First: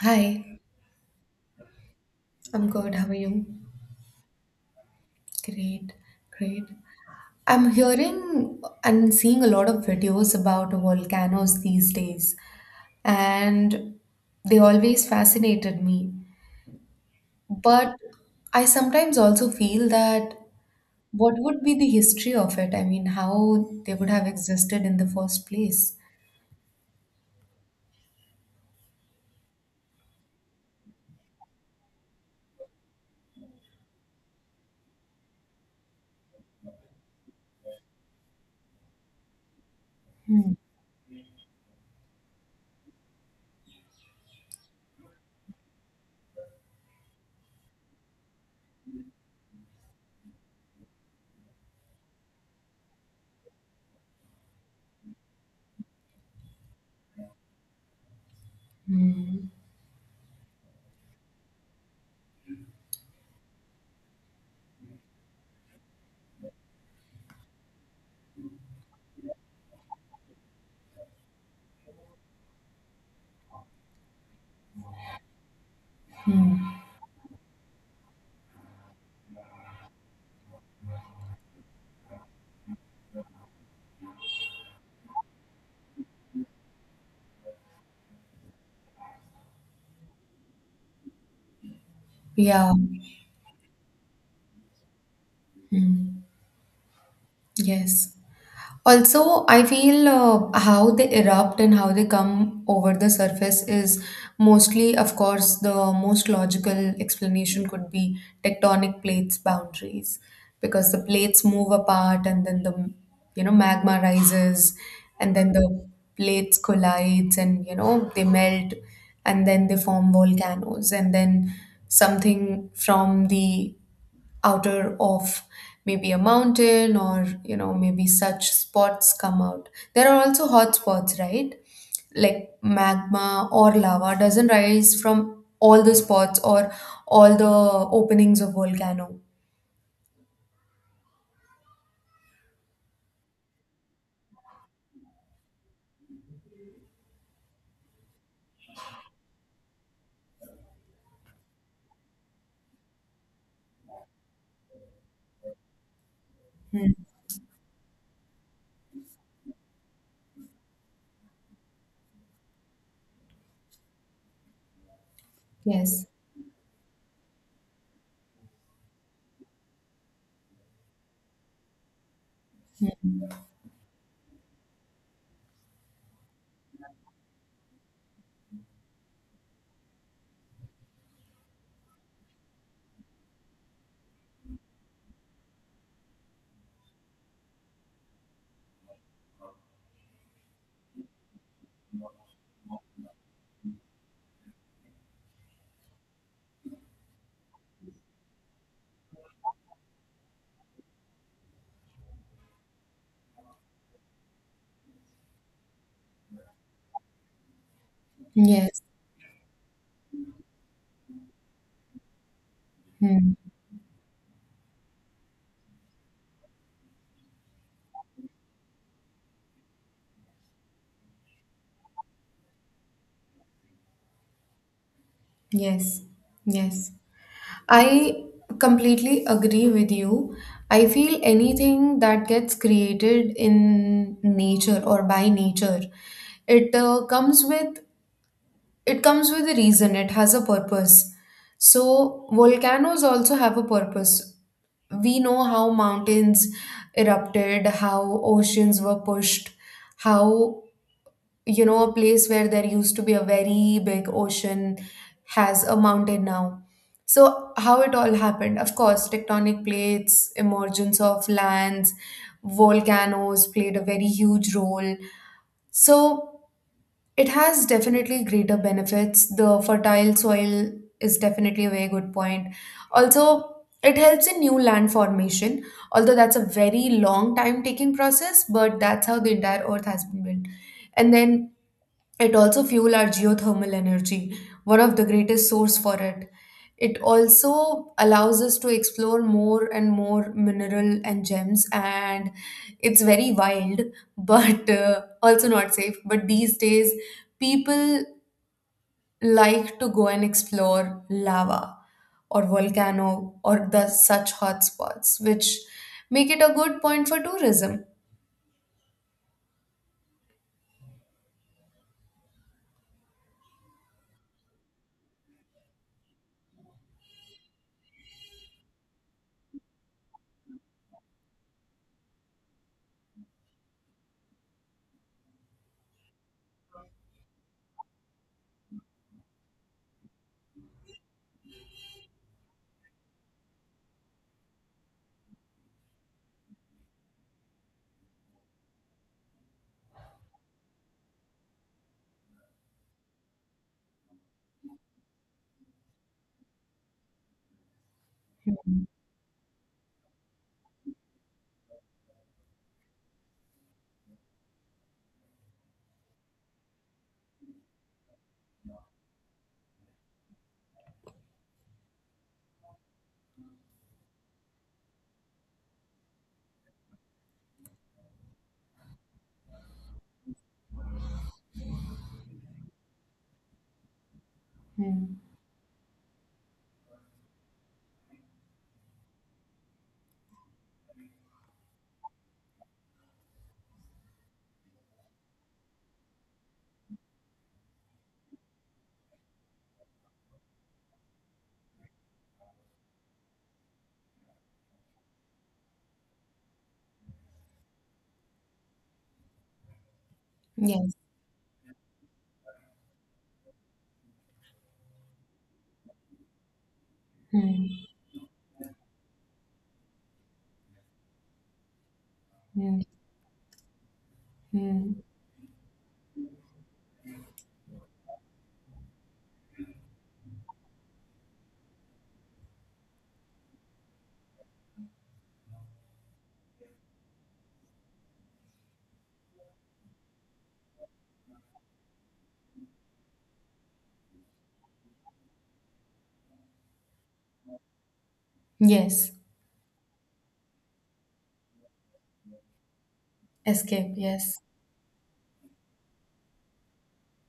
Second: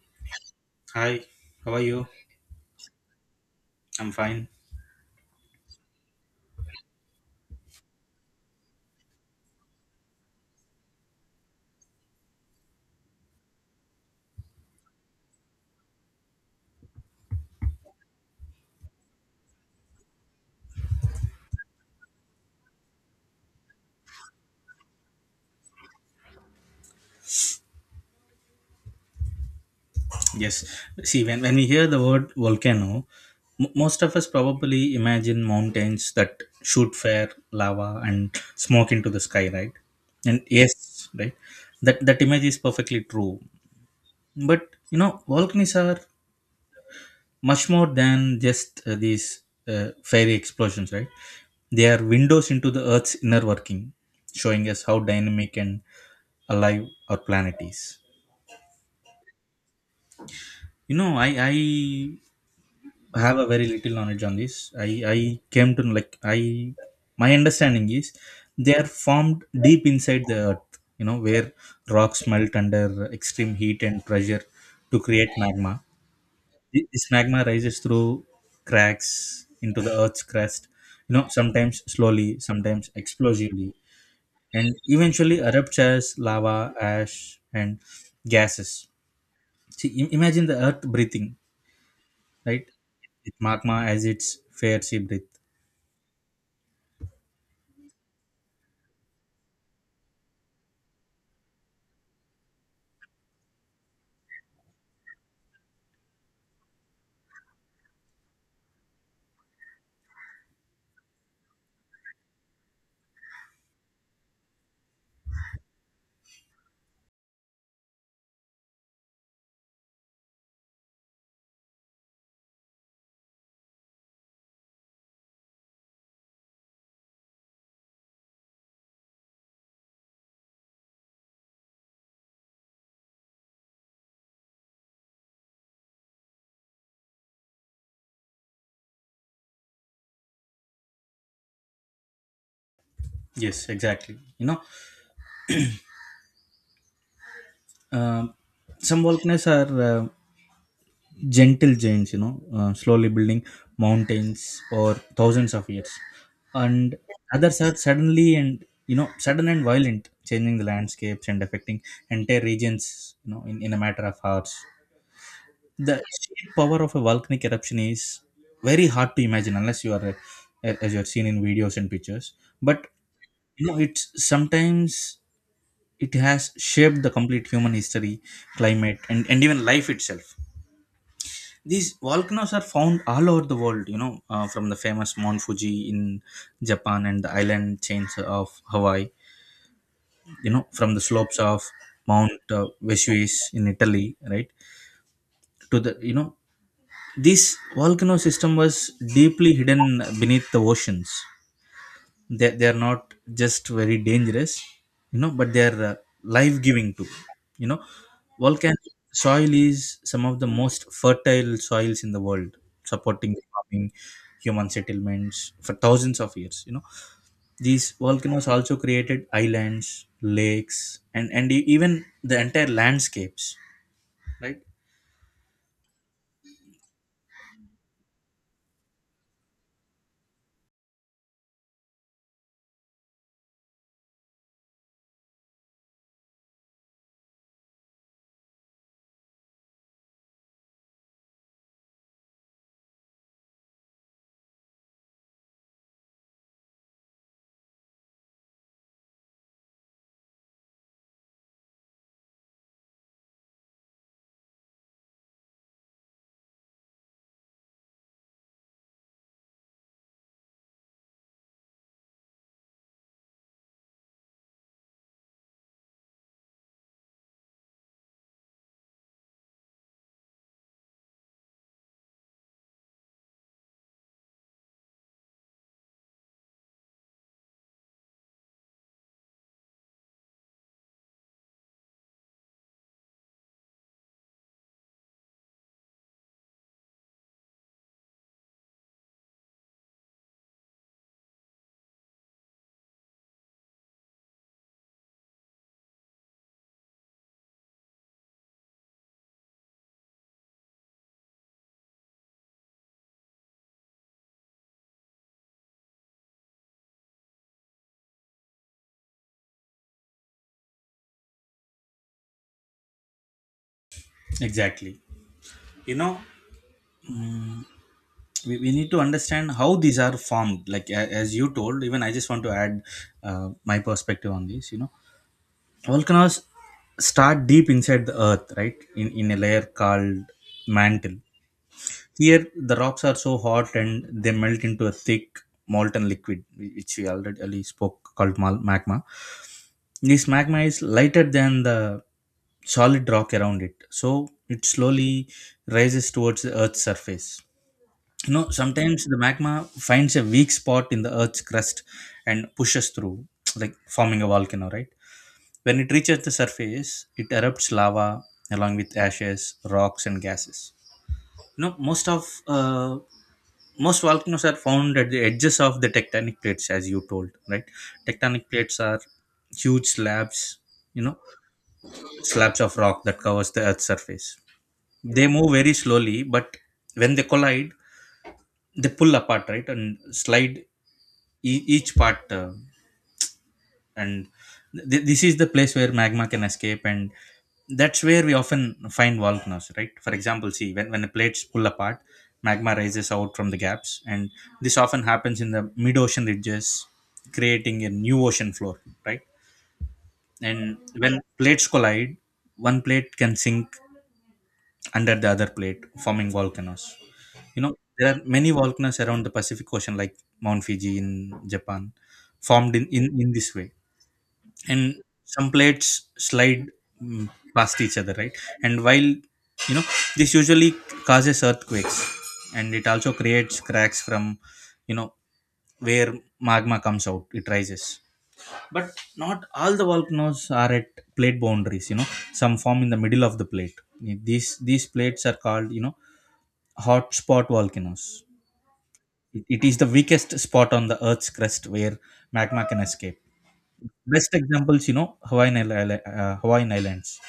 Hi, Hi, how are you? I'm good. How are you? I'm fine. Great, great. I'm hearing and seeing a lot of videos about volcanoes these days, and they always fascinated me. But I sometimes also feel that what would be the history of it? I mean, how they would have existed in the first place. Yes. See, when we hear the word volcano, most of us probably imagine mountains that shoot fire, lava, and smoke into the sky, right? And Hmm. yes, right? That image is perfectly true. But, you know, volcanoes are much more than just these fiery explosions, right? They are windows into the Earth's inner working, showing us how dynamic and alive our planet is. You know, I have a very little knowledge on this. I came to know, like I my understanding is they are formed deep inside the earth. You know where rocks melt under extreme heat and pressure to create magma. This magma rises through cracks into the earth's crust. You know sometimes slowly, sometimes explosively, and eventually erupts as lava, ash, and gases. See, imagine the earth breathing, right? Yeah. With magma as its fair sea breath. Hmm. Yes. Also, I feel how they erupt and how they come over the surface is mostly, of course, the most logical explanation could be tectonic plates boundaries, because the plates move apart and then the magma rises, and then the plates collides and they melt, and then they form volcanoes, and then something from the outer of maybe a mountain, or maybe such spots come out. There are also hot spots, right? Like magma or lava doesn't rise from all the spots or all the openings of volcano. Yes, exactly. You know, um some volcanoes are gentle giants, you know, slowly building mountains or thousands of years. And others are suddenly and, you know, sudden and violent, changing the landscapes and affecting entire regions, you know, in a matter of hours. The Yes, sheer power of a volcanic eruption is very hard to imagine unless you are, a, as you are seen in videos and pictures. But, you know, it's sometimes it has shaped the complete human history, climate, and even life itself. These volcanoes are found all over the world, you know, from the famous Mount Fuji in Japan and the island chains of Hawaii, you know, from the slopes of Mount Vesuvius in Italy, right, to the, you know, this volcano system was deeply hidden beneath the oceans. They are not just very dangerous, you know, but they are life giving too, you know. Volcanic yes. soil is some of the most fertile soils in the world, Hmm. supporting farming human settlements for thousands of years, you know. These volcanoes also created islands, lakes, and even the entire landscapes, right. Yes, yes. I completely agree with you. I feel anything that gets created in nature or by nature, it uh, comes with it comes with a reason. It has a purpose, so volcanoes also have a purpose. We know how mountains erupted, how oceans were pushed, how, a place where there used to be a very big ocean has a mountain now. So how it all happened? Of course, tectonic plates, emergence of lands, volcanoes played a very huge role. So it has definitely greater benefits. The fertile soil is definitely a very good point. Also, it helps in new land formation, although that's a very long time taking process, but that's how the entire earth has been built. And then it also fuel our geothermal energy, one of the greatest source for it. It also allows us to explore more and more mineral and gems, and it's very wild, but also not safe. But these days, people like to go and explore lava or volcano or the such hotspots, which make it a good point for tourism. Exactly, you know, we need to understand how these are formed, like as you told. Even I just want to add my perspective on this, you know. Volcanoes start deep inside the earth, right, in a layer called mantle. Here the rocks are so hot, and they melt into a thick molten liquid, which we already spoke, called magma. This magma is lighter than the solid rock around it, so it slowly rises towards the earth's surface. You know Hmm. sometimes the magma finds a weak spot in the earth's crust and pushes through, like forming a volcano, right. When it reaches the surface, it erupts lava along with ashes, rocks, and gases. You know, most of most volcanoes are found at the edges of the tectonic plates, as you told, right? Tectonic plates are huge slabs, you know, slabs of rock that covers the Earth's surface. Hmm. They move very slowly, but when they collide, they pull apart, right, and slide each part. And this is the place where magma can escape, and that's where we often find volcanoes, right. For example, see, when the plates pull apart, magma rises out from the gaps, and this often happens in the mid-ocean ridges, creating a new ocean floor, right. And Yes. when plates collide, one plate can sink under the other plate, forming volcanoes. You know, Hmm. there are many volcanoes around the Pacific Ocean, like Mount Fuji in Japan, formed Hmm. Hmm. in this way. Hmm. And some plates slide, mm, past each other, right. And while, you know, this usually causes earthquakes, and it also creates cracks from, you know, where magma comes out, it rises. But not all the volcanoes are at plate boundaries, you know. Some form in the middle of the plate. These plates are called, you know, hotspot volcanoes. Yes. It is the weakest spot on the earth's crust where magma can escape. Escape, Best yes. examples, you know, Hawaiian, Hawaiian Islands.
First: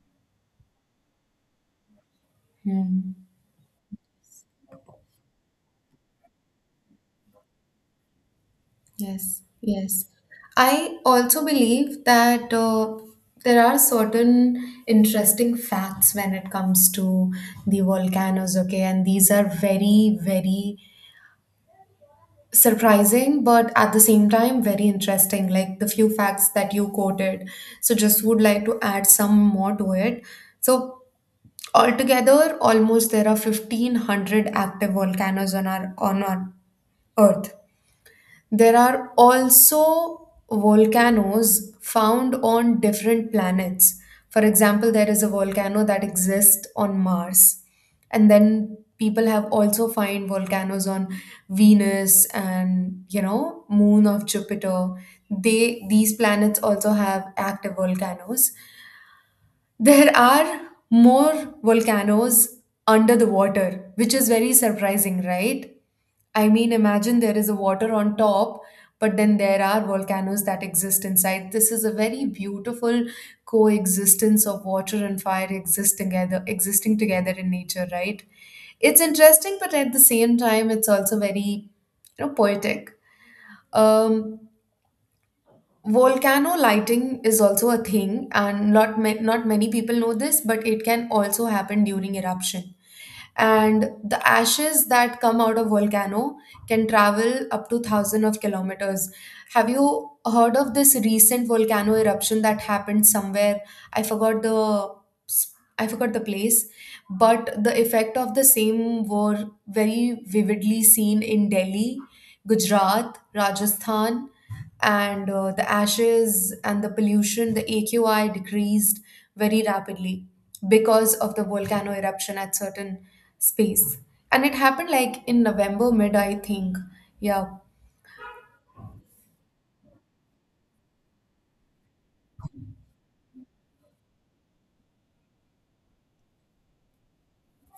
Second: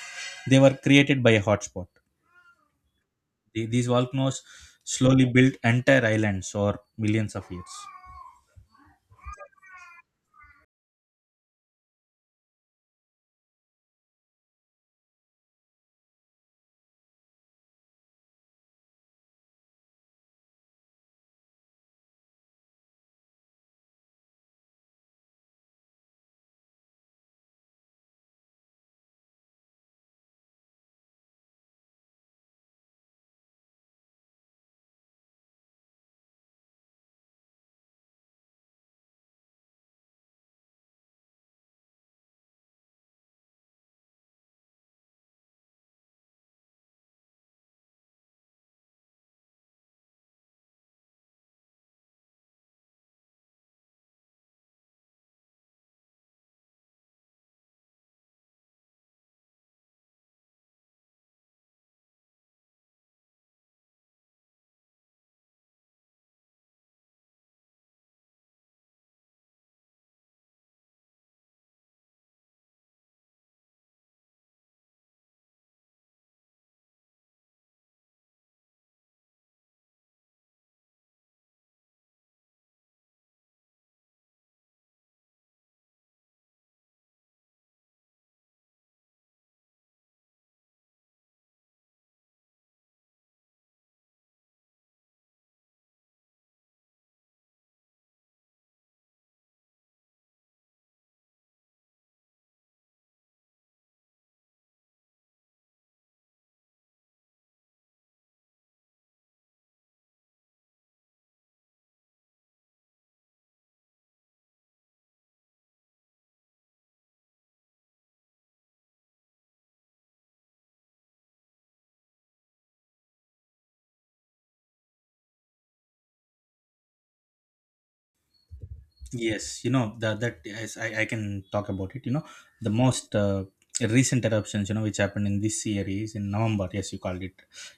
They were created by a hotspot. Hmm. These volcanoes slowly built entire islands or millions of years. Yes, yes. I also believe that there are certain interesting facts when it comes to the volcanoes, okay, and these are very, very surprising, but at the same time, very interesting, like the few facts that you quoted. So, just would like to add some more to it. So, altogether, almost there are 1500 active volcanoes on our Earth. There are also volcanoes found on different planets. For example, there is a volcano that exists on Mars. And then people have also find volcanoes on Venus and, you know, moon of Jupiter. They these planets also have active volcanoes. There are more volcanoes under the water, which is very surprising, right? I mean, imagine there is a water on top, but then there are volcanoes that exist inside. This is a very beautiful coexistence of water and fire, existing together in nature, right? It's interesting, but at the same time, it's also very, poetic. Um, Volcano lighting is also a thing, and not many people know this, but it can also happen during eruption. And the ashes that come out of volcano can travel up to thousands of kilometers. Have you heard of this recent volcano eruption that happened somewhere? I forgot the I forgot the place, but the effect of the same were very vividly seen in Delhi, Gujarat, Rajasthan, and the ashes and the pollution, the AQI decreased very rapidly because of the volcano eruption at certain space. And it happened like in November mid, I think. Yeah, Yes, you know the, that yes, I can talk about it. You know the most recent eruptions, you know, which happened in this year is in November. Yes, you called it.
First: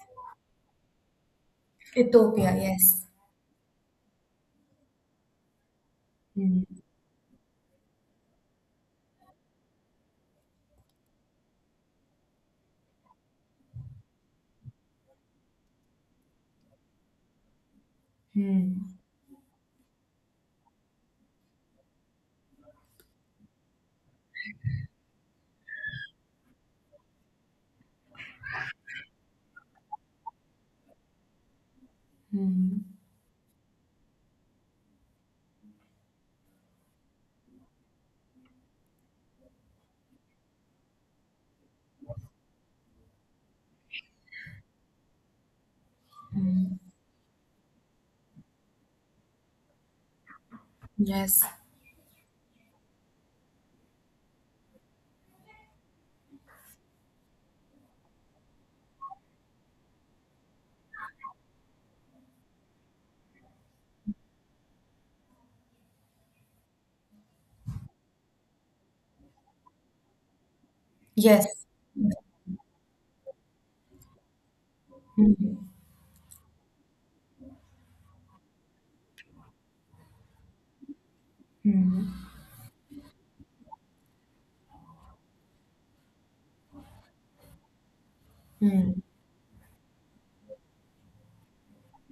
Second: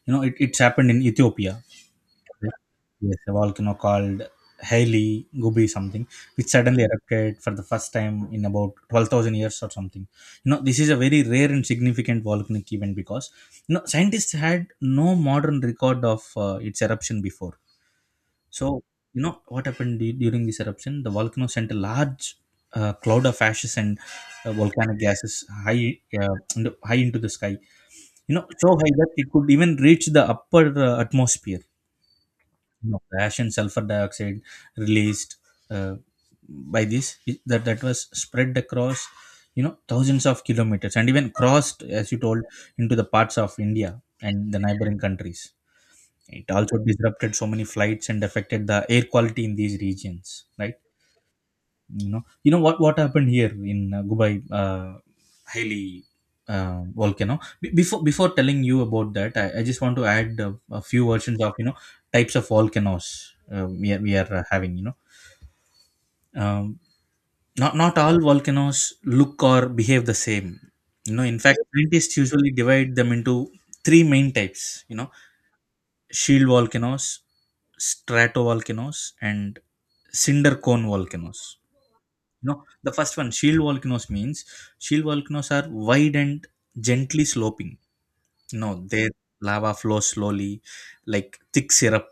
You know, it's happened in Ethiopia. Ethiopia, yes. Yes, a volcano called Hailey Gubi something, which Hmm. suddenly erupted for the first time in about 12,000 years or something. You know, this is a very rare and significant volcanic event because, you know, scientists had no modern record of its eruption before. So, Hmm. you know, what happened during this eruption? The volcano sent a large cloud of ashes and volcanic gases high, high into the sky. You know, so high that it could even reach the upper atmosphere, Hmm. you know. Ash and sulfur dioxide released uh, by this that was spread across, you know, thousands of kilometers and even crossed, as you told, into the parts of India and the neighboring countries. It also disrupted so many flights and affected the air quality in these regions, right. Yes. You know, you know what happened here in Dubai, Hailey, volcano. Before telling you about that, I just want to add a few versions of, you know, types of volcanoes we are having, you know, um, not not all volcanoes look or behave the same, you know. In Yes. fact, scientists usually divide them into three main types, you know: Hmm. shield volcanoes, stratovolcanoes, and cinder cone volcanoes, Hmm. you know. The first one, shield volcanoes, means shield volcanoes are wide and gently sloping, you know. Hmm. Their lava flows slowly, like thick syrup,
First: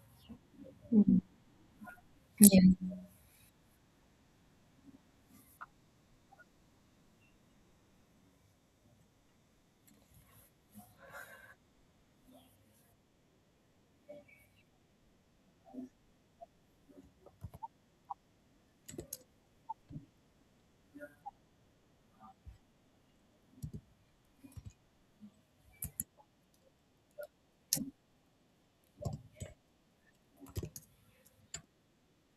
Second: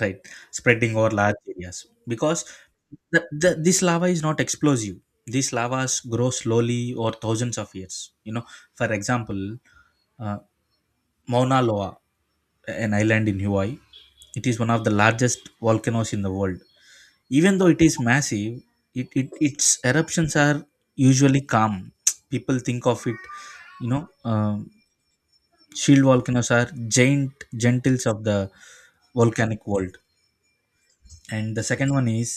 right, spreading over large areas, because Yes. this lava is not explosive. These lavas grow slowly over thousands of years, you know. For example, uh, Mauna Loa, an island in Hawaii, it is one of the largest volcanoes in the world. Even though it is massive, it its eruptions are usually calm. People think of it, you know, shield volcanoes are giant gentles of the volcanic world. And the second one is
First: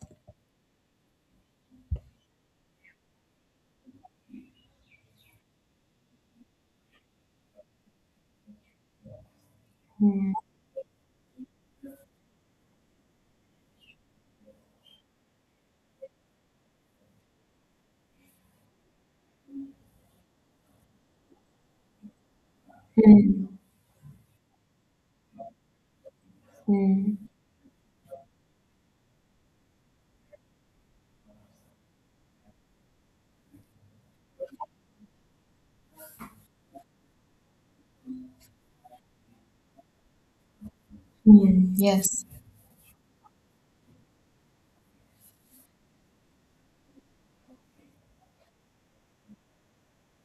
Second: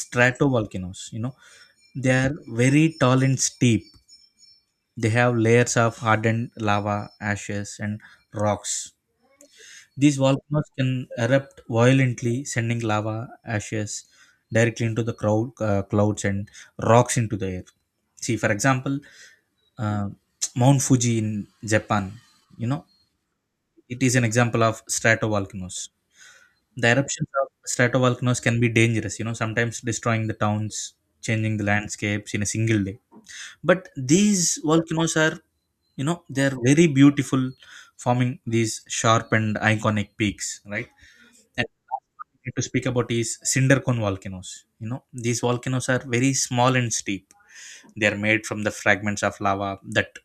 stratovolcanoes, you know. They are very tall and steep. They have layers of hardened lava, ashes, and rocks. These Hmm. volcanoes can erupt violently, sending lava, ashes directly into the crowd, clouds, and rocks into the air. See, for example, uh, Mount Fuji in Japan, you know, Hmm. it is an example of stratovolcanoes. The Hmm. eruptions of stratovolcanoes can be dangerous, you know, sometimes destroying the towns, changing the landscapes in a single day. But these volcanoes are, you know, they're very beautiful, forming these sharp and iconic peaks, right? And Hmm. Yes. need to speak about is Sindarcon volcanoes. You know, these volcanoes are very small and steep. They are made from the fragments of lava that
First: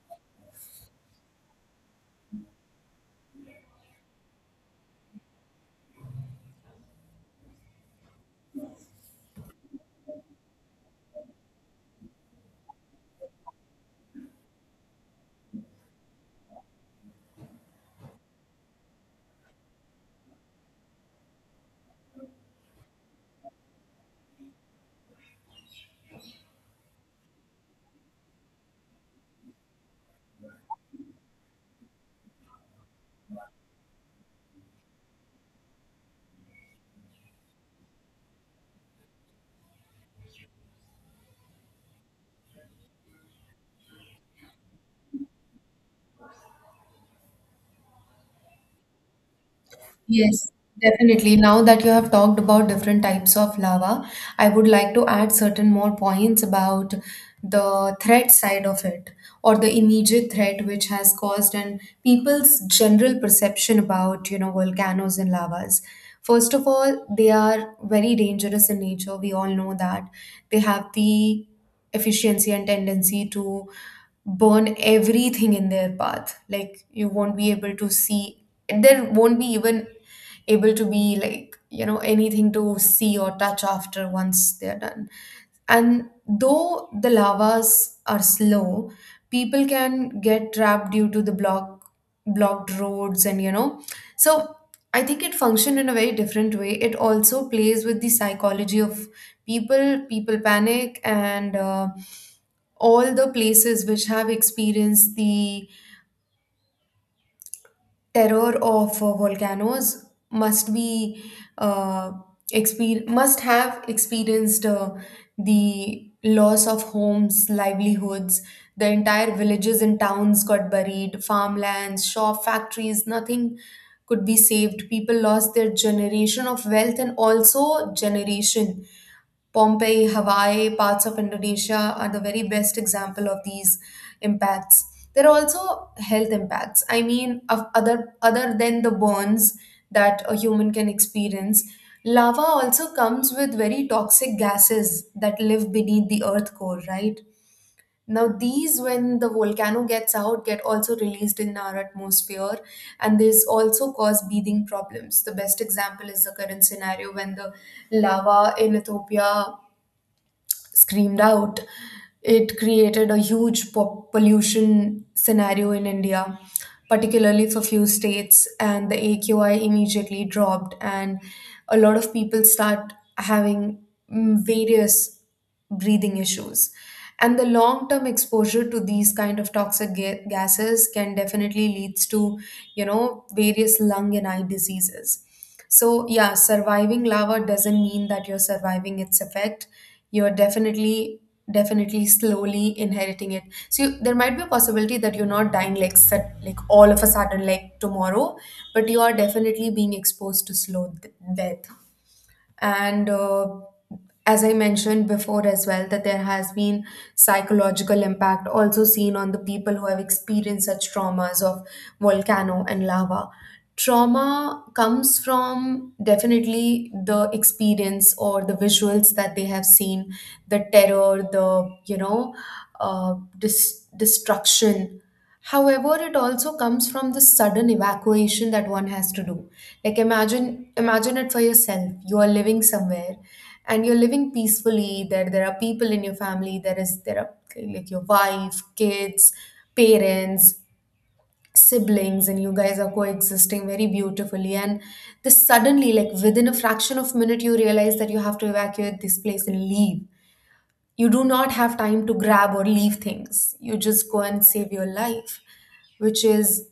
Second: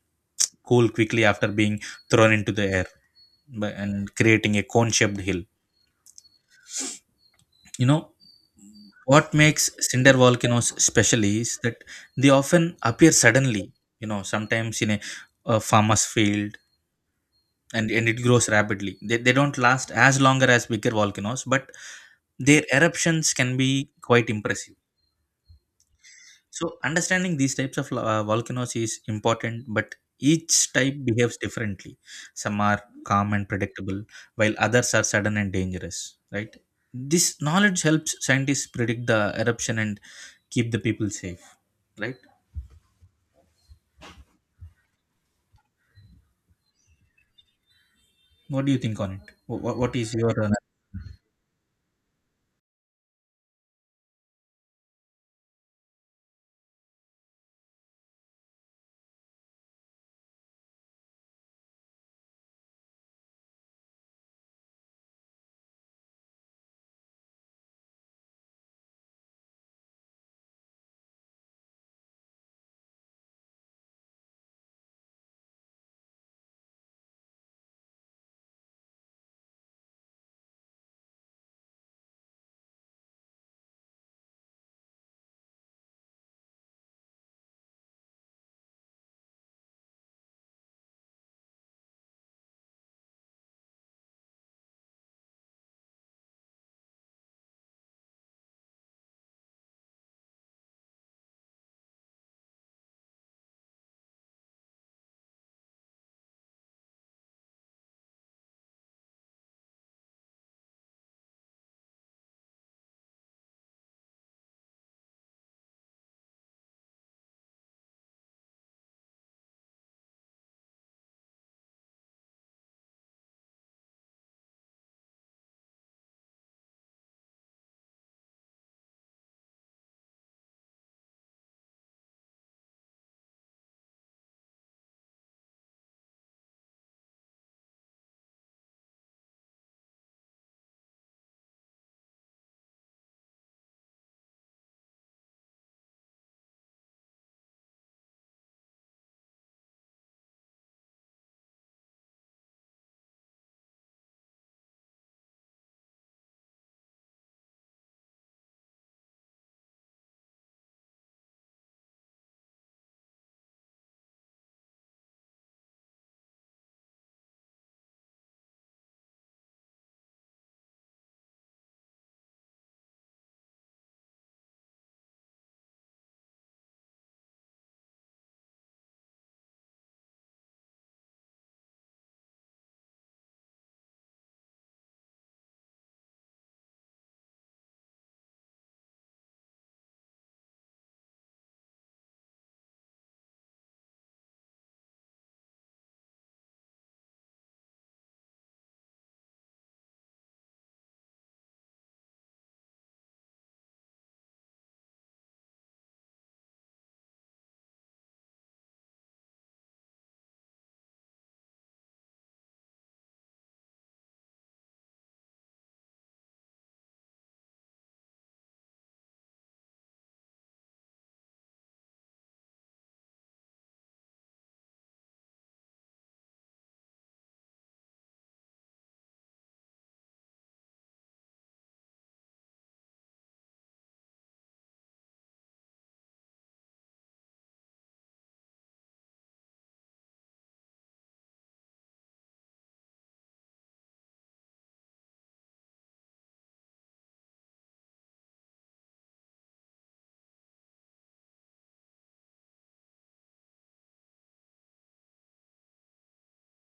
cool quickly after being thrown into the air by- and creating a cone-shaped hill. You know, what makes cinder volcanoes special is that they often appear suddenly. You know, sometimes in a farmer's field, and it grows rapidly. They don't last as longer as bigger volcanoes, but their eruptions can be quite impressive. So understanding these types of volcanoes is important, but each type behaves differently. Some are calm and predictable, while others are sudden and dangerous. Right? This knowledge helps scientists predict the eruption and keep the people safe. Right? What do you think on it? What is your Yes, definitely. Now that you have talked about different types of lava, I would like to add certain more points about the threat side of it, or the immediate threat which has caused and people's general perception about, volcanoes and lavas. First of all, they are very dangerous in nature. We all know that. They have the efficiency and tendency to burn everything in their path. Like, you won't be able to see, there won't be even able to be, like, anything to see or touch after once they're done. And though the lavas are slow, people can get trapped due to the blocked roads, and so I think it functioned in a very different way. It also plays with the psychology of people. People panic, and all the places which have experienced the terror of volcanoes must be uh, must have experienced the loss of homes, livelihoods, the entire villages and towns got buried, farmlands, shop, factories, nothing could be saved. People lost their generation of wealth and also generation. Pompeii, Hawaii, parts of Indonesia are the very best example of these impacts. There are also health impacts. I mean, of other other than the burns that a human can experience, lava also comes with very toxic gases that live beneath the earth core, right? Now, these, when the volcano gets out, get also released in our atmosphere, and this also cause breathing problems. The best example is the current scenario when the lava in Ethiopia screamed out. It created a huge pollution scenario in India, particularly for few states, and the AQI immediately dropped, and a lot of people start having various breathing issues. And the long-term exposure to these kind of toxic gases can definitely leads to, various lung and eye diseases. So, yeah, surviving lava doesn't mean that you're surviving its effect. You're definitely slowly inheriting it. So, there might be a possibility that you're not dying like all of a sudden, like tomorrow, but you are definitely being exposed to slow death. And as I mentioned before as well, that there has been psychological impact also seen on the people who have experienced such traumas of volcano and lava. Trauma comes from definitely the experience or the visuals that they have seen, the terror, the destruction. However, it also comes from the sudden evacuation that one has to do. Like, imagine it for yourself. You are living somewhere and you're living peacefully. There are people in your family, there are, like, your wife, kids, parents, siblings, and you guys are coexisting very beautifully. And this suddenly, like within a fraction of minute, you realize that you have to evacuate this place and leave. You do not have time to grab or leave things. You just go and save your life, which is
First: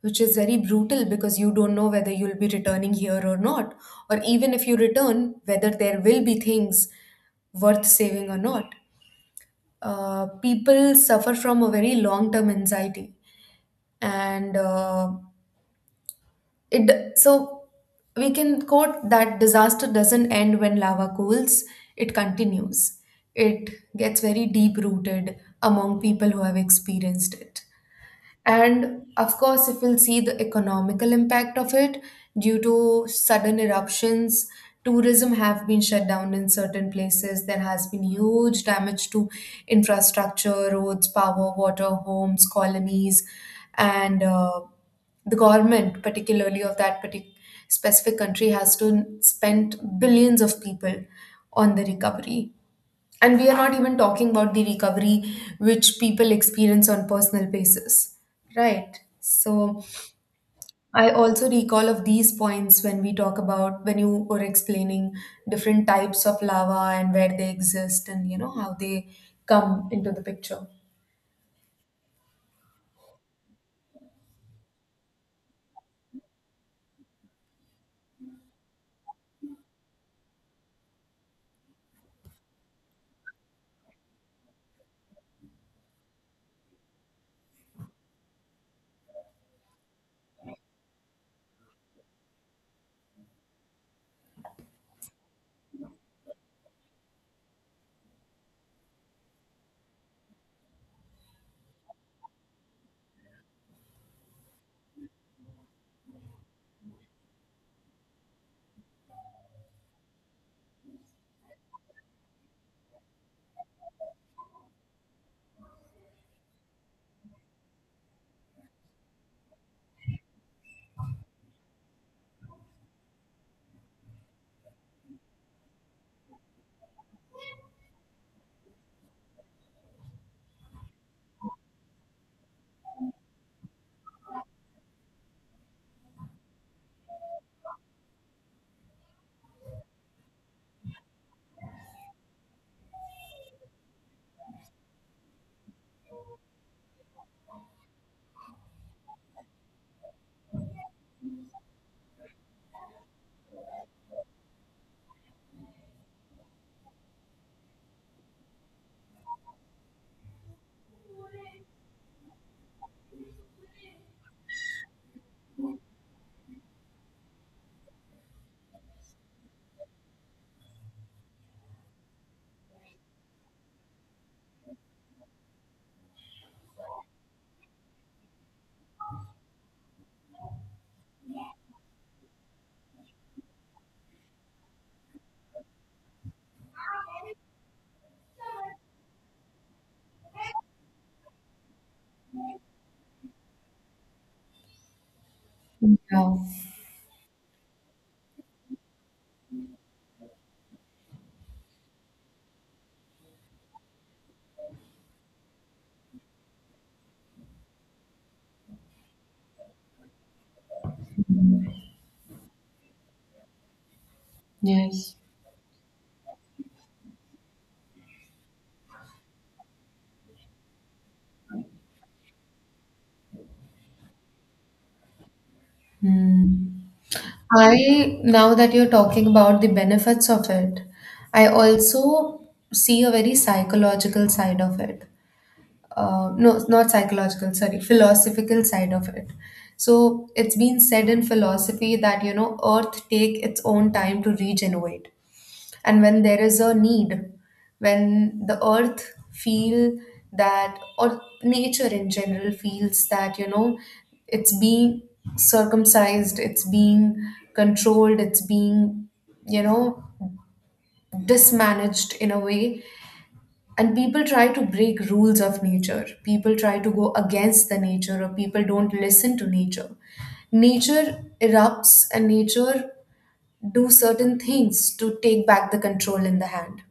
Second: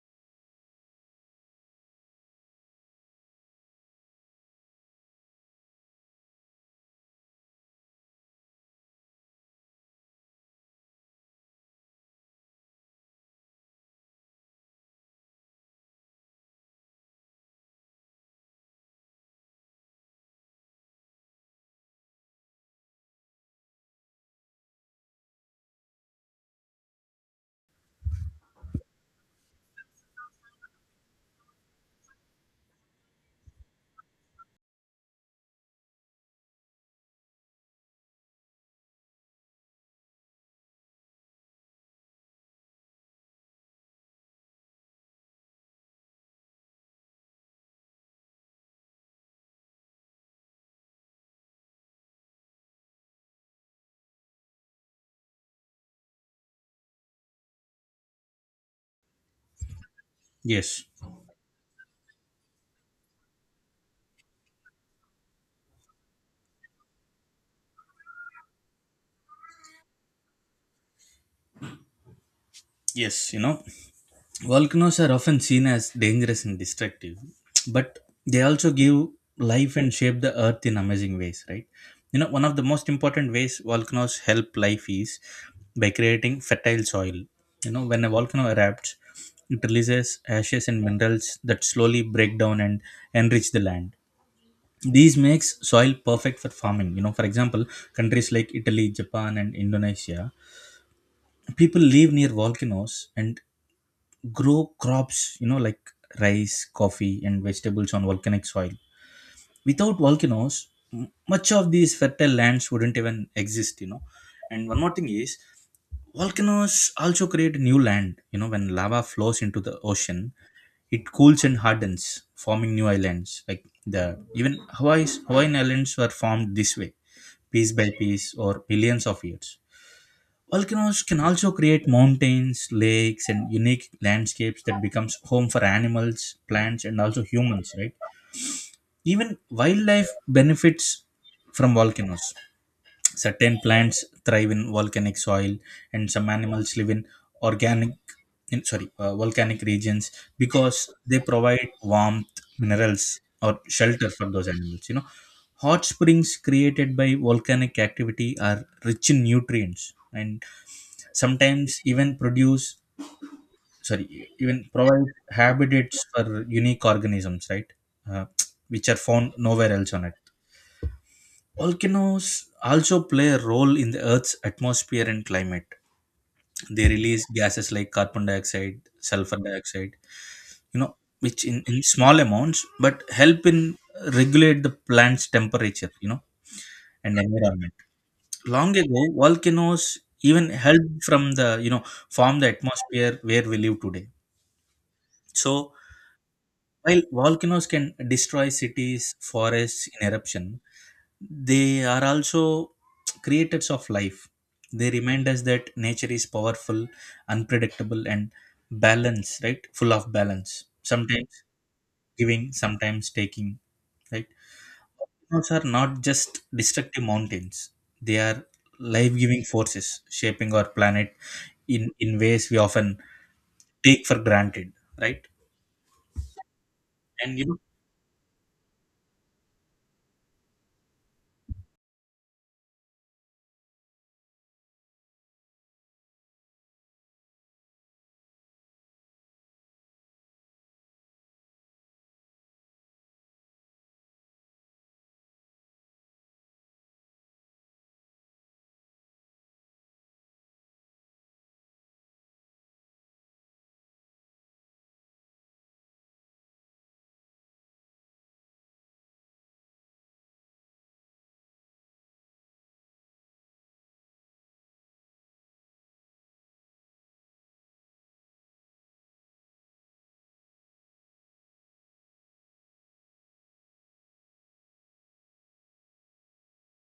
which is very brutal, because you don't know whether you'll be returning here or not, or even if you return, whether there will be things worth saving or not. People suffer from a very long term anxiety. And it so we can quote that disaster doesn't end when lava cools. It continues. It gets very deep rooted among people who have experienced it. And of course, if we'll see the economical impact of it, due to sudden eruptions, tourism have been shut down in certain places. There has been huge damage to infrastructure, roads, power, water, homes, colonies, and the government, particularly of that particular specific country, has to spend billions of people on the recovery. And we are not even talking about the recovery which people experience on personal basis, right? So yes? I also recall of these points when we talk about, when you were explaining different types of lava and where they exist, and how they come into the picture. Yes, you know, volcanoes are often seen as dangerous and destructive, but they also give life and shape the earth in amazing ways, right? You know, one of the most important ways volcanoes help life is by creating fertile soil. You know, when a volcano erupts, it releases ashes and minerals that slowly break down and enrich the land. These makes soil perfect for farming. You know, for example, countries like Italy, Japan, and Indonesia people live near volcanoes and grow crops, you know, like rice, coffee, and vegetables on volcanic soil. Without volcanoes, much of these fertile lands wouldn't even exist, you know. And one more thing is, volcanoes also create new land, you know, when lava flows into the ocean, it cools and hardens, forming new islands. Like the even Hawaii's Hawaiian islands were formed this way, piece by piece, or millions of years. Volcanoes can also create mountains, lakes, and unique landscapes that becomes home for animals, plants, and also humans. Right? Even wildlife benefits from volcanoes. Certain plants thrive in volcanic soil, and some animals live in organic, in, sorry, volcanic regions because they provide warmth, minerals, or shelter for those animals. You know, hot springs created by volcanic activity are rich in nutrients and sometimes even produce, sorry, even provide habitats for unique organisms, right? Uh, which are found nowhere else on it. Volcanoes also play a role in the Earth's atmosphere and climate. They release gases like carbon dioxide, sulfur dioxide, you know, which in small amounts but help in regulate the plant's temperature, you know, and environment. Long ago, volcanoes even helped from form the atmosphere where we live today. So Yeah. while volcanoes can destroy cities, forests in eruption, they are also creators of life. They remind us that nature is powerful, unpredictable, and balanced, right? Full of balance. Sometimes giving, sometimes taking, right? Yes. Volcanoes are not just destructive mountains, they are life giving forces shaping our planet in ways we often take for granted, right? Hmm. And you know, Now that you're talking about the benefits of it, I also see a very psychological side of it. No, not psychological, sorry, philosophical side of it. So it's been said in philosophy that, earth take its own time to regenerate. And when there is a need, when the earth feel that, or nature in general feels that, it's being circumcised, it's being controlled, it's being, you know, dismanaged in a way. And people try to break rules of nature. People try to go against the nature, or people don't listen to nature. Nature erupts, and nature do certain things to take back the control in the hand,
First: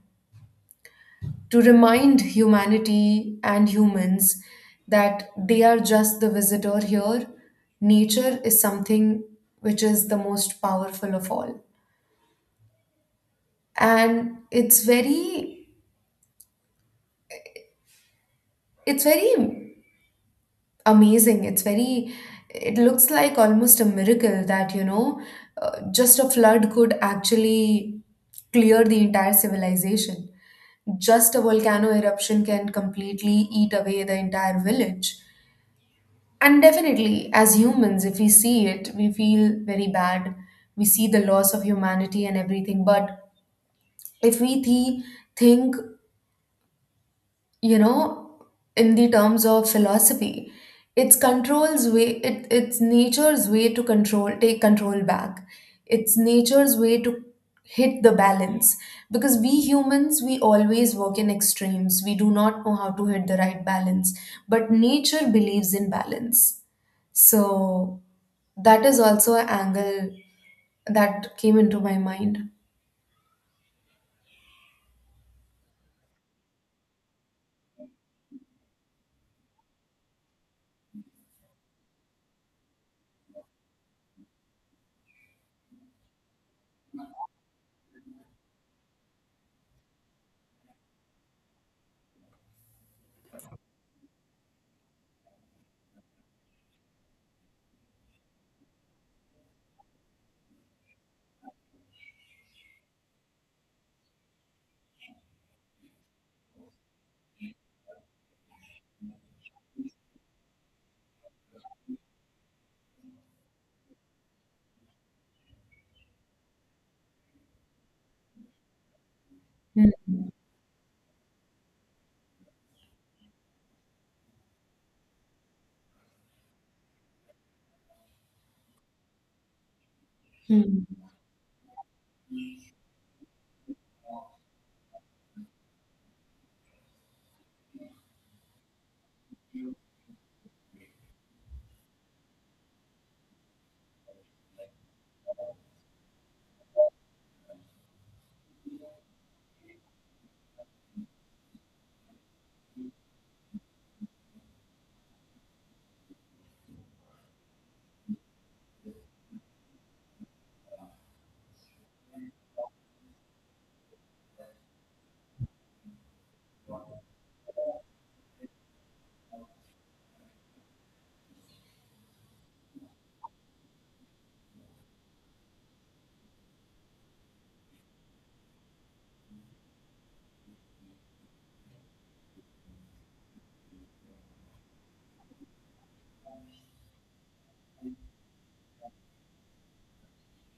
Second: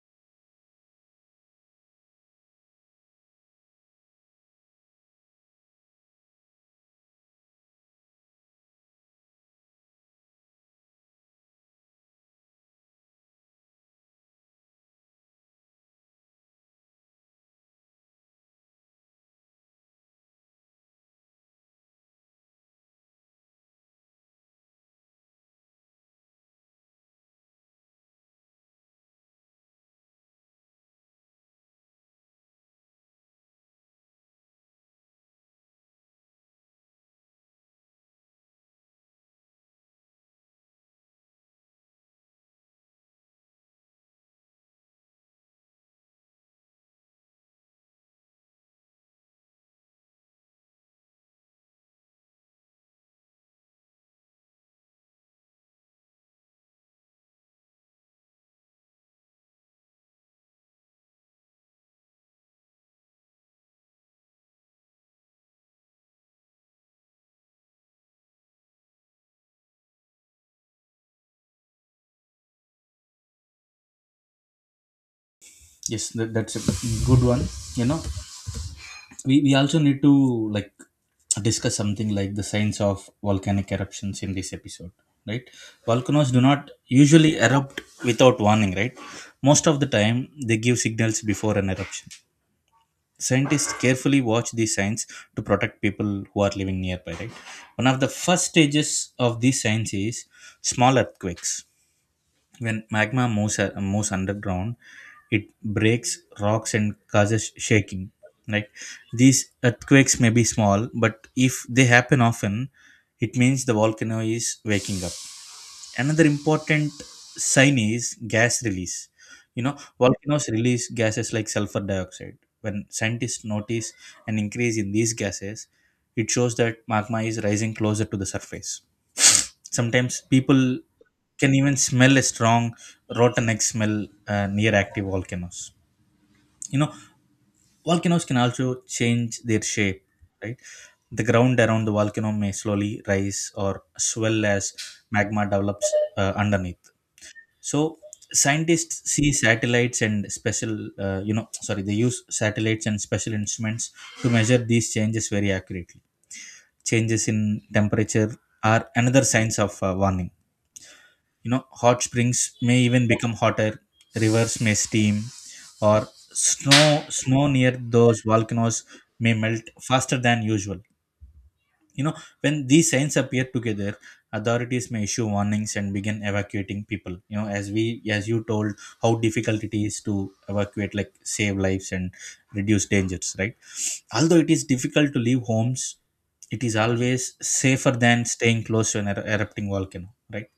to remind humanity and humans that they are just the visitor here. Nature is something which is the most powerful of all. And it's very amazing. It looks like almost a miracle that, just a flood could actually clear the entire civilization. Just a volcano eruption can completely eat away the entire village. And definitely, as humans, if we see it, we feel very bad. We see the loss of humanity and everything. But if we think, you know in the terms of philosophy, it's control's way, it's nature's way to control, take control back. It's nature's way to hit the balance, because we humans, we always work in extremes. We do not know how to hit the right balance, but nature believes in balance. So that is also an angle that came into my mind. yes, that's a good one, you know, we also need to like discuss something like the science of volcanic eruptions in this episode, right? Volcanoes do not usually erupt without warning, right? Most of the time they give signals before an eruption. Scientists carefully watch these signs to protect people who are living nearby, right? One of the first stages of these signs is small earthquakes. When magma moves, moves underground, it breaks rocks and causes shaking. Like these earthquakes may be small, but if they happen often, it means the volcano is waking up. Another important sign is gas release. You know, Hmm. volcanoes release gases like sulfur dioxide. When scientists notice an increase in these gases, it shows that magma is rising closer to the surface. Sometimes people Hmm. can even smell a strong rotten egg smell near active volcanoes. You know, volcanoes can also change their shape, right? The ground around the volcano may slowly rise or swell as magma develops underneath. So scientists see satellites and special, you know, sorry, they use satellites and special instruments to measure these changes very accurately. Changes in temperature are another signs of warning. You know, hot springs may even become hotter, rivers may steam, or snow snow near those volcanoes may melt faster than usual. You know, when these signs appear together, authorities may issue warnings and begin evacuating people, you know, as you told how difficult it is to evacuate, like save lives and reduce dangers, right? Although it is difficult to leave homes, it is always safer than staying close to an erupting volcano, right?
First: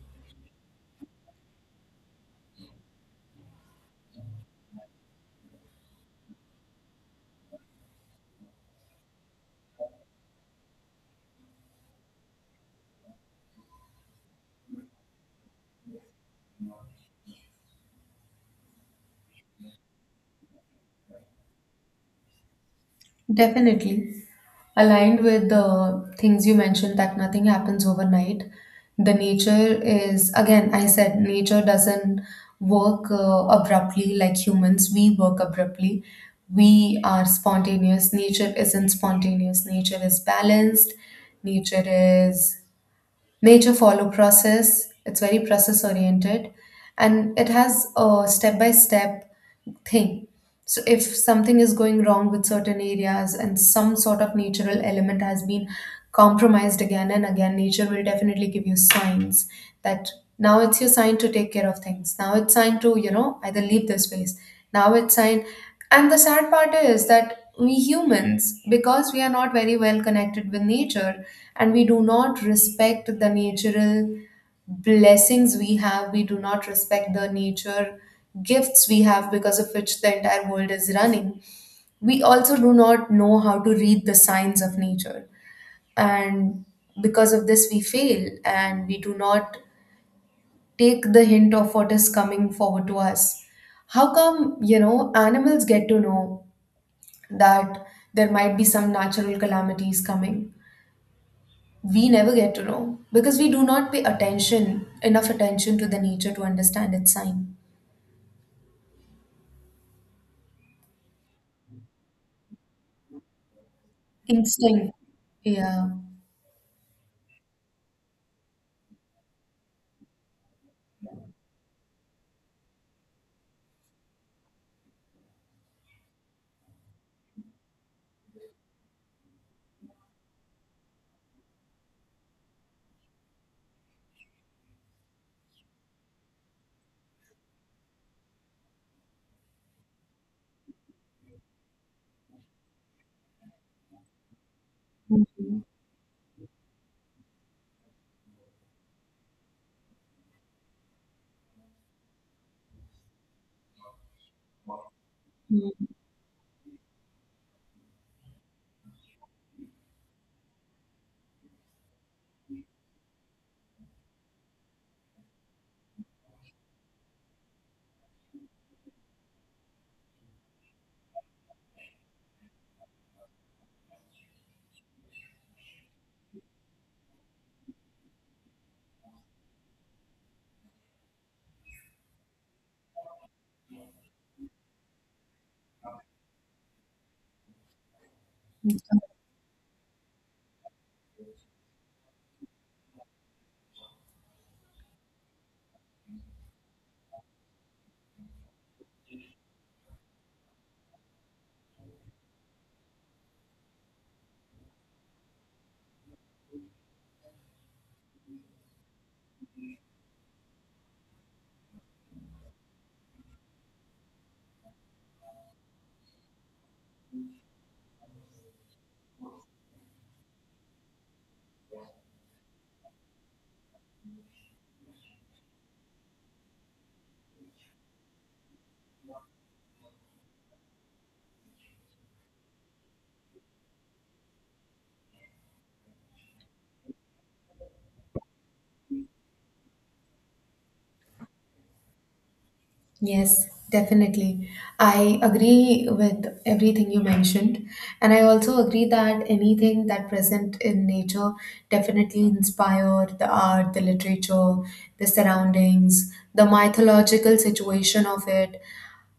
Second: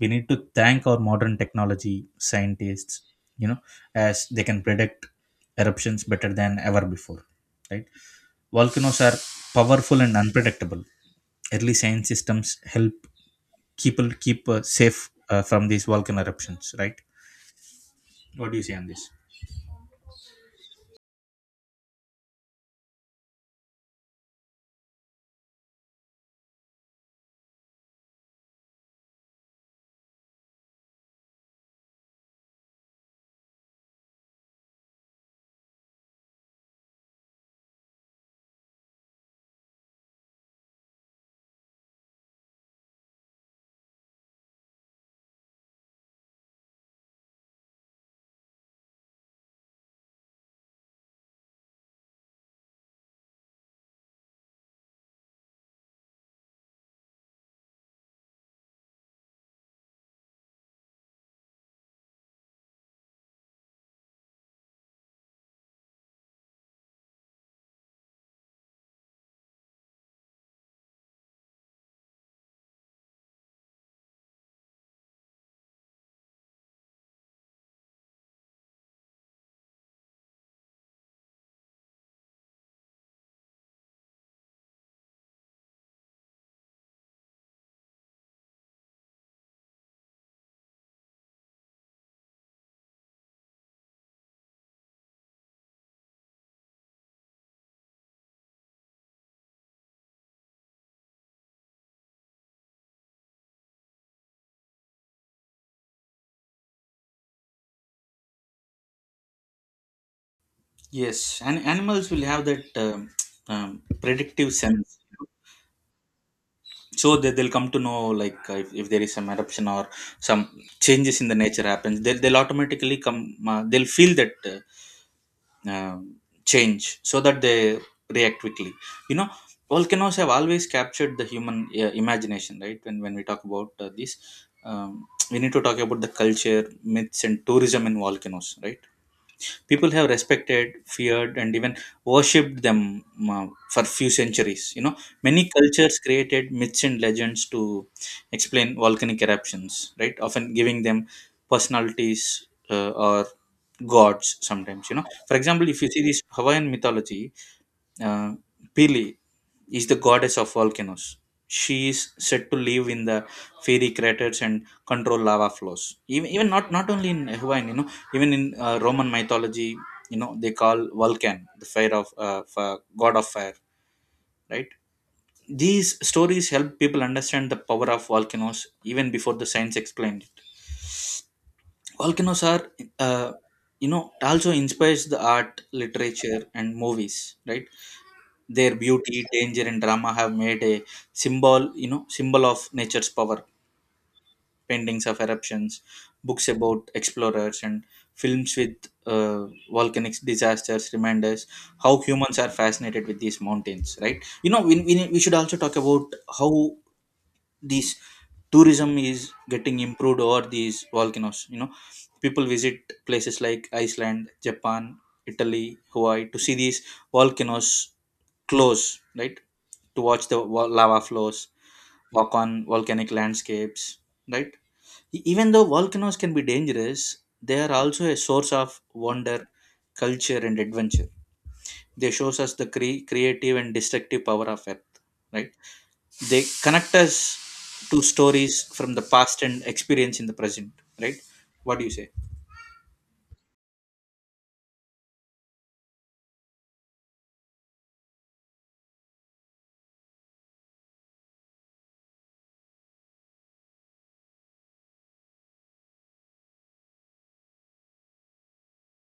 We need to thank our modern technology, scientists, you know, as they can predict eruptions better than ever before, right? Volcanoes are powerful and unpredictable. Early science systems help people keep safe from these volcano eruptions, right? What do you say on this? Definitely. Aligned with the things you mentioned, that nothing happens overnight. The nature is, again, I said, nature doesn't work abruptly like humans. We work abruptly. We are spontaneous. Nature isn't spontaneous. Nature is balanced. Nature is Nature follow process. It's very process oriented, and it has a step by step thing. So if something is going wrong with certain areas and some sort of natural element has been compromised again and again, nature will definitely give you signs that now it's your sign to take care of things. Now it's sign to, either leave this place. Now it's sign. And the sad part is that we humans, because we are not very well connected with nature and we do not respect the natural blessings we have, we do not respect the nature gifts we have, because of which the entire world is running. We also do not know how to read the signs of nature. And because of this, we fail and we do not take the hint of what is coming forward to us. How come, animals get to know that there might be some natural calamities coming? We never get to know, because we do not pay attention, enough attention to the nature to understand its sign. Yes, and animals will have that um, predictive Instinct. sense. Yeah. So that they'll come to know, like if there is some eruption or some changes in the nature happens, they'll automatically come. They'll feel that um, change so that they react quickly, you know. Volcanoes have always captured the human imagination, right? When we talk about this, we need to talk about the culture myths and tourism in volcanoes, right? People have respected, feared, and even worshipped them uh, for few centuries, you know. Many Mhm. cultures created myths and legends to explain volcanic eruptions, right, often giving them personalities or gods sometimes, you know. For example, if you see this Hawaiian mythology, uh, Pili is the goddess of volcanoes. She is said to live in the fiery craters and control lava flows. Even, even not only in Hawaiian, you know, even in Roman mythology, you know, they call Vulcan the fire of god of fire, right? These stories help people understand the power of volcanoes even before the science explained it. Volcanoes are, uh, you know, also inspires the art, literature, and movies, right? Their Mhm. beauty, danger, and drama have made a symbol, you know, symbol of nature's power. Paintings of eruptions, books about explorers, and films with uh, volcanic disasters remind us how humans are fascinated with these mountains, right? You know, we should also talk about how these tourism is getting improved over these volcanoes. You know, people visit places like Iceland, Japan, Italy, Hawaii to see these volcanoes close, right? To watch the lava flows, walk on volcanic landscapes, right? Even though volcanoes can be dangerous, they are also a source of wonder, culture, and adventure. They shows us the creative and destructive power of Earth, right? They connect us to stories from the past and experience in the present, right? What do you say? Yes, definitely. I agree with everything you mentioned. And I also agree that anything that present in nature definitely inspire the art, the literature, the surroundings, the mythological situation of it.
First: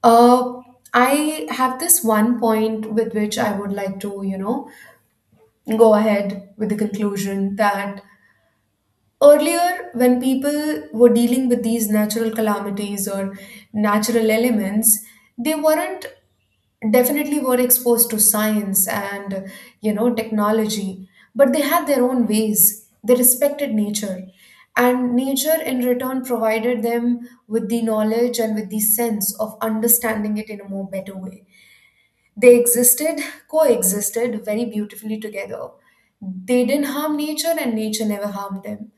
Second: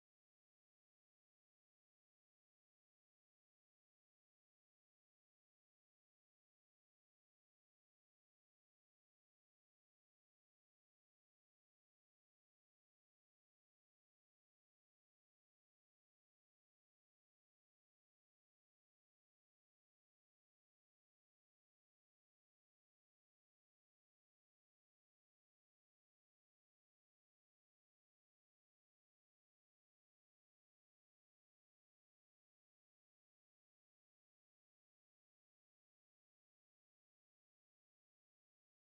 Uh, I have this one point with which I would like to, go ahead with the conclusion that earlier, when people were dealing with these natural calamities or natural elements, they weren't definitely were exposed to science and technology, but they had their own ways. They respected nature, and nature in return provided them with the knowledge and with the sense of understanding it in a more better way. they existed, Coexisted very beautifully together. They didn't harm nature, and nature never harmed them.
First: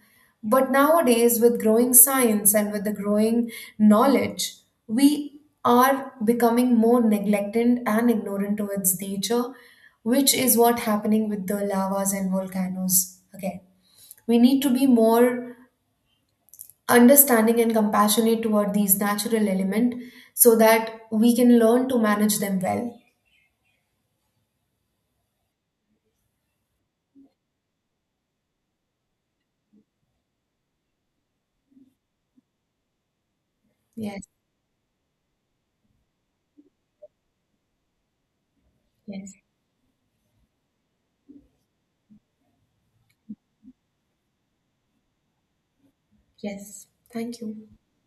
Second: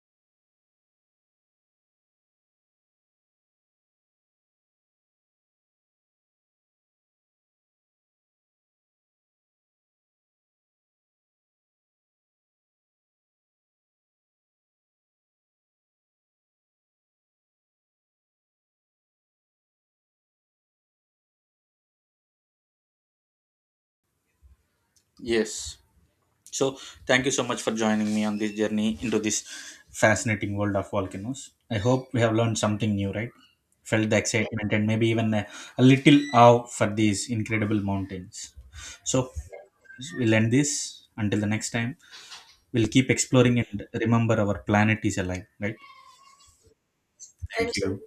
But nowadays, with growing science and with the growing knowledge, we are becoming more neglectant and ignorant towards nature, which is what happening with the lavas and volcanoes again. We need to be more understanding and compassionate toward these natural element so that we can learn to manage them well. Yes. So, thank you so much for joining me on this journey into this fascinating world of volcanoes. I hope we have learned something new, right? Felt the, yeah, Yes, excitement and maybe even a little awe for these incredible mountains. So, yes. we'll end this until the next time. We'll keep exploring and remember our planet is alive, right? Yes. Thank you. Thank you.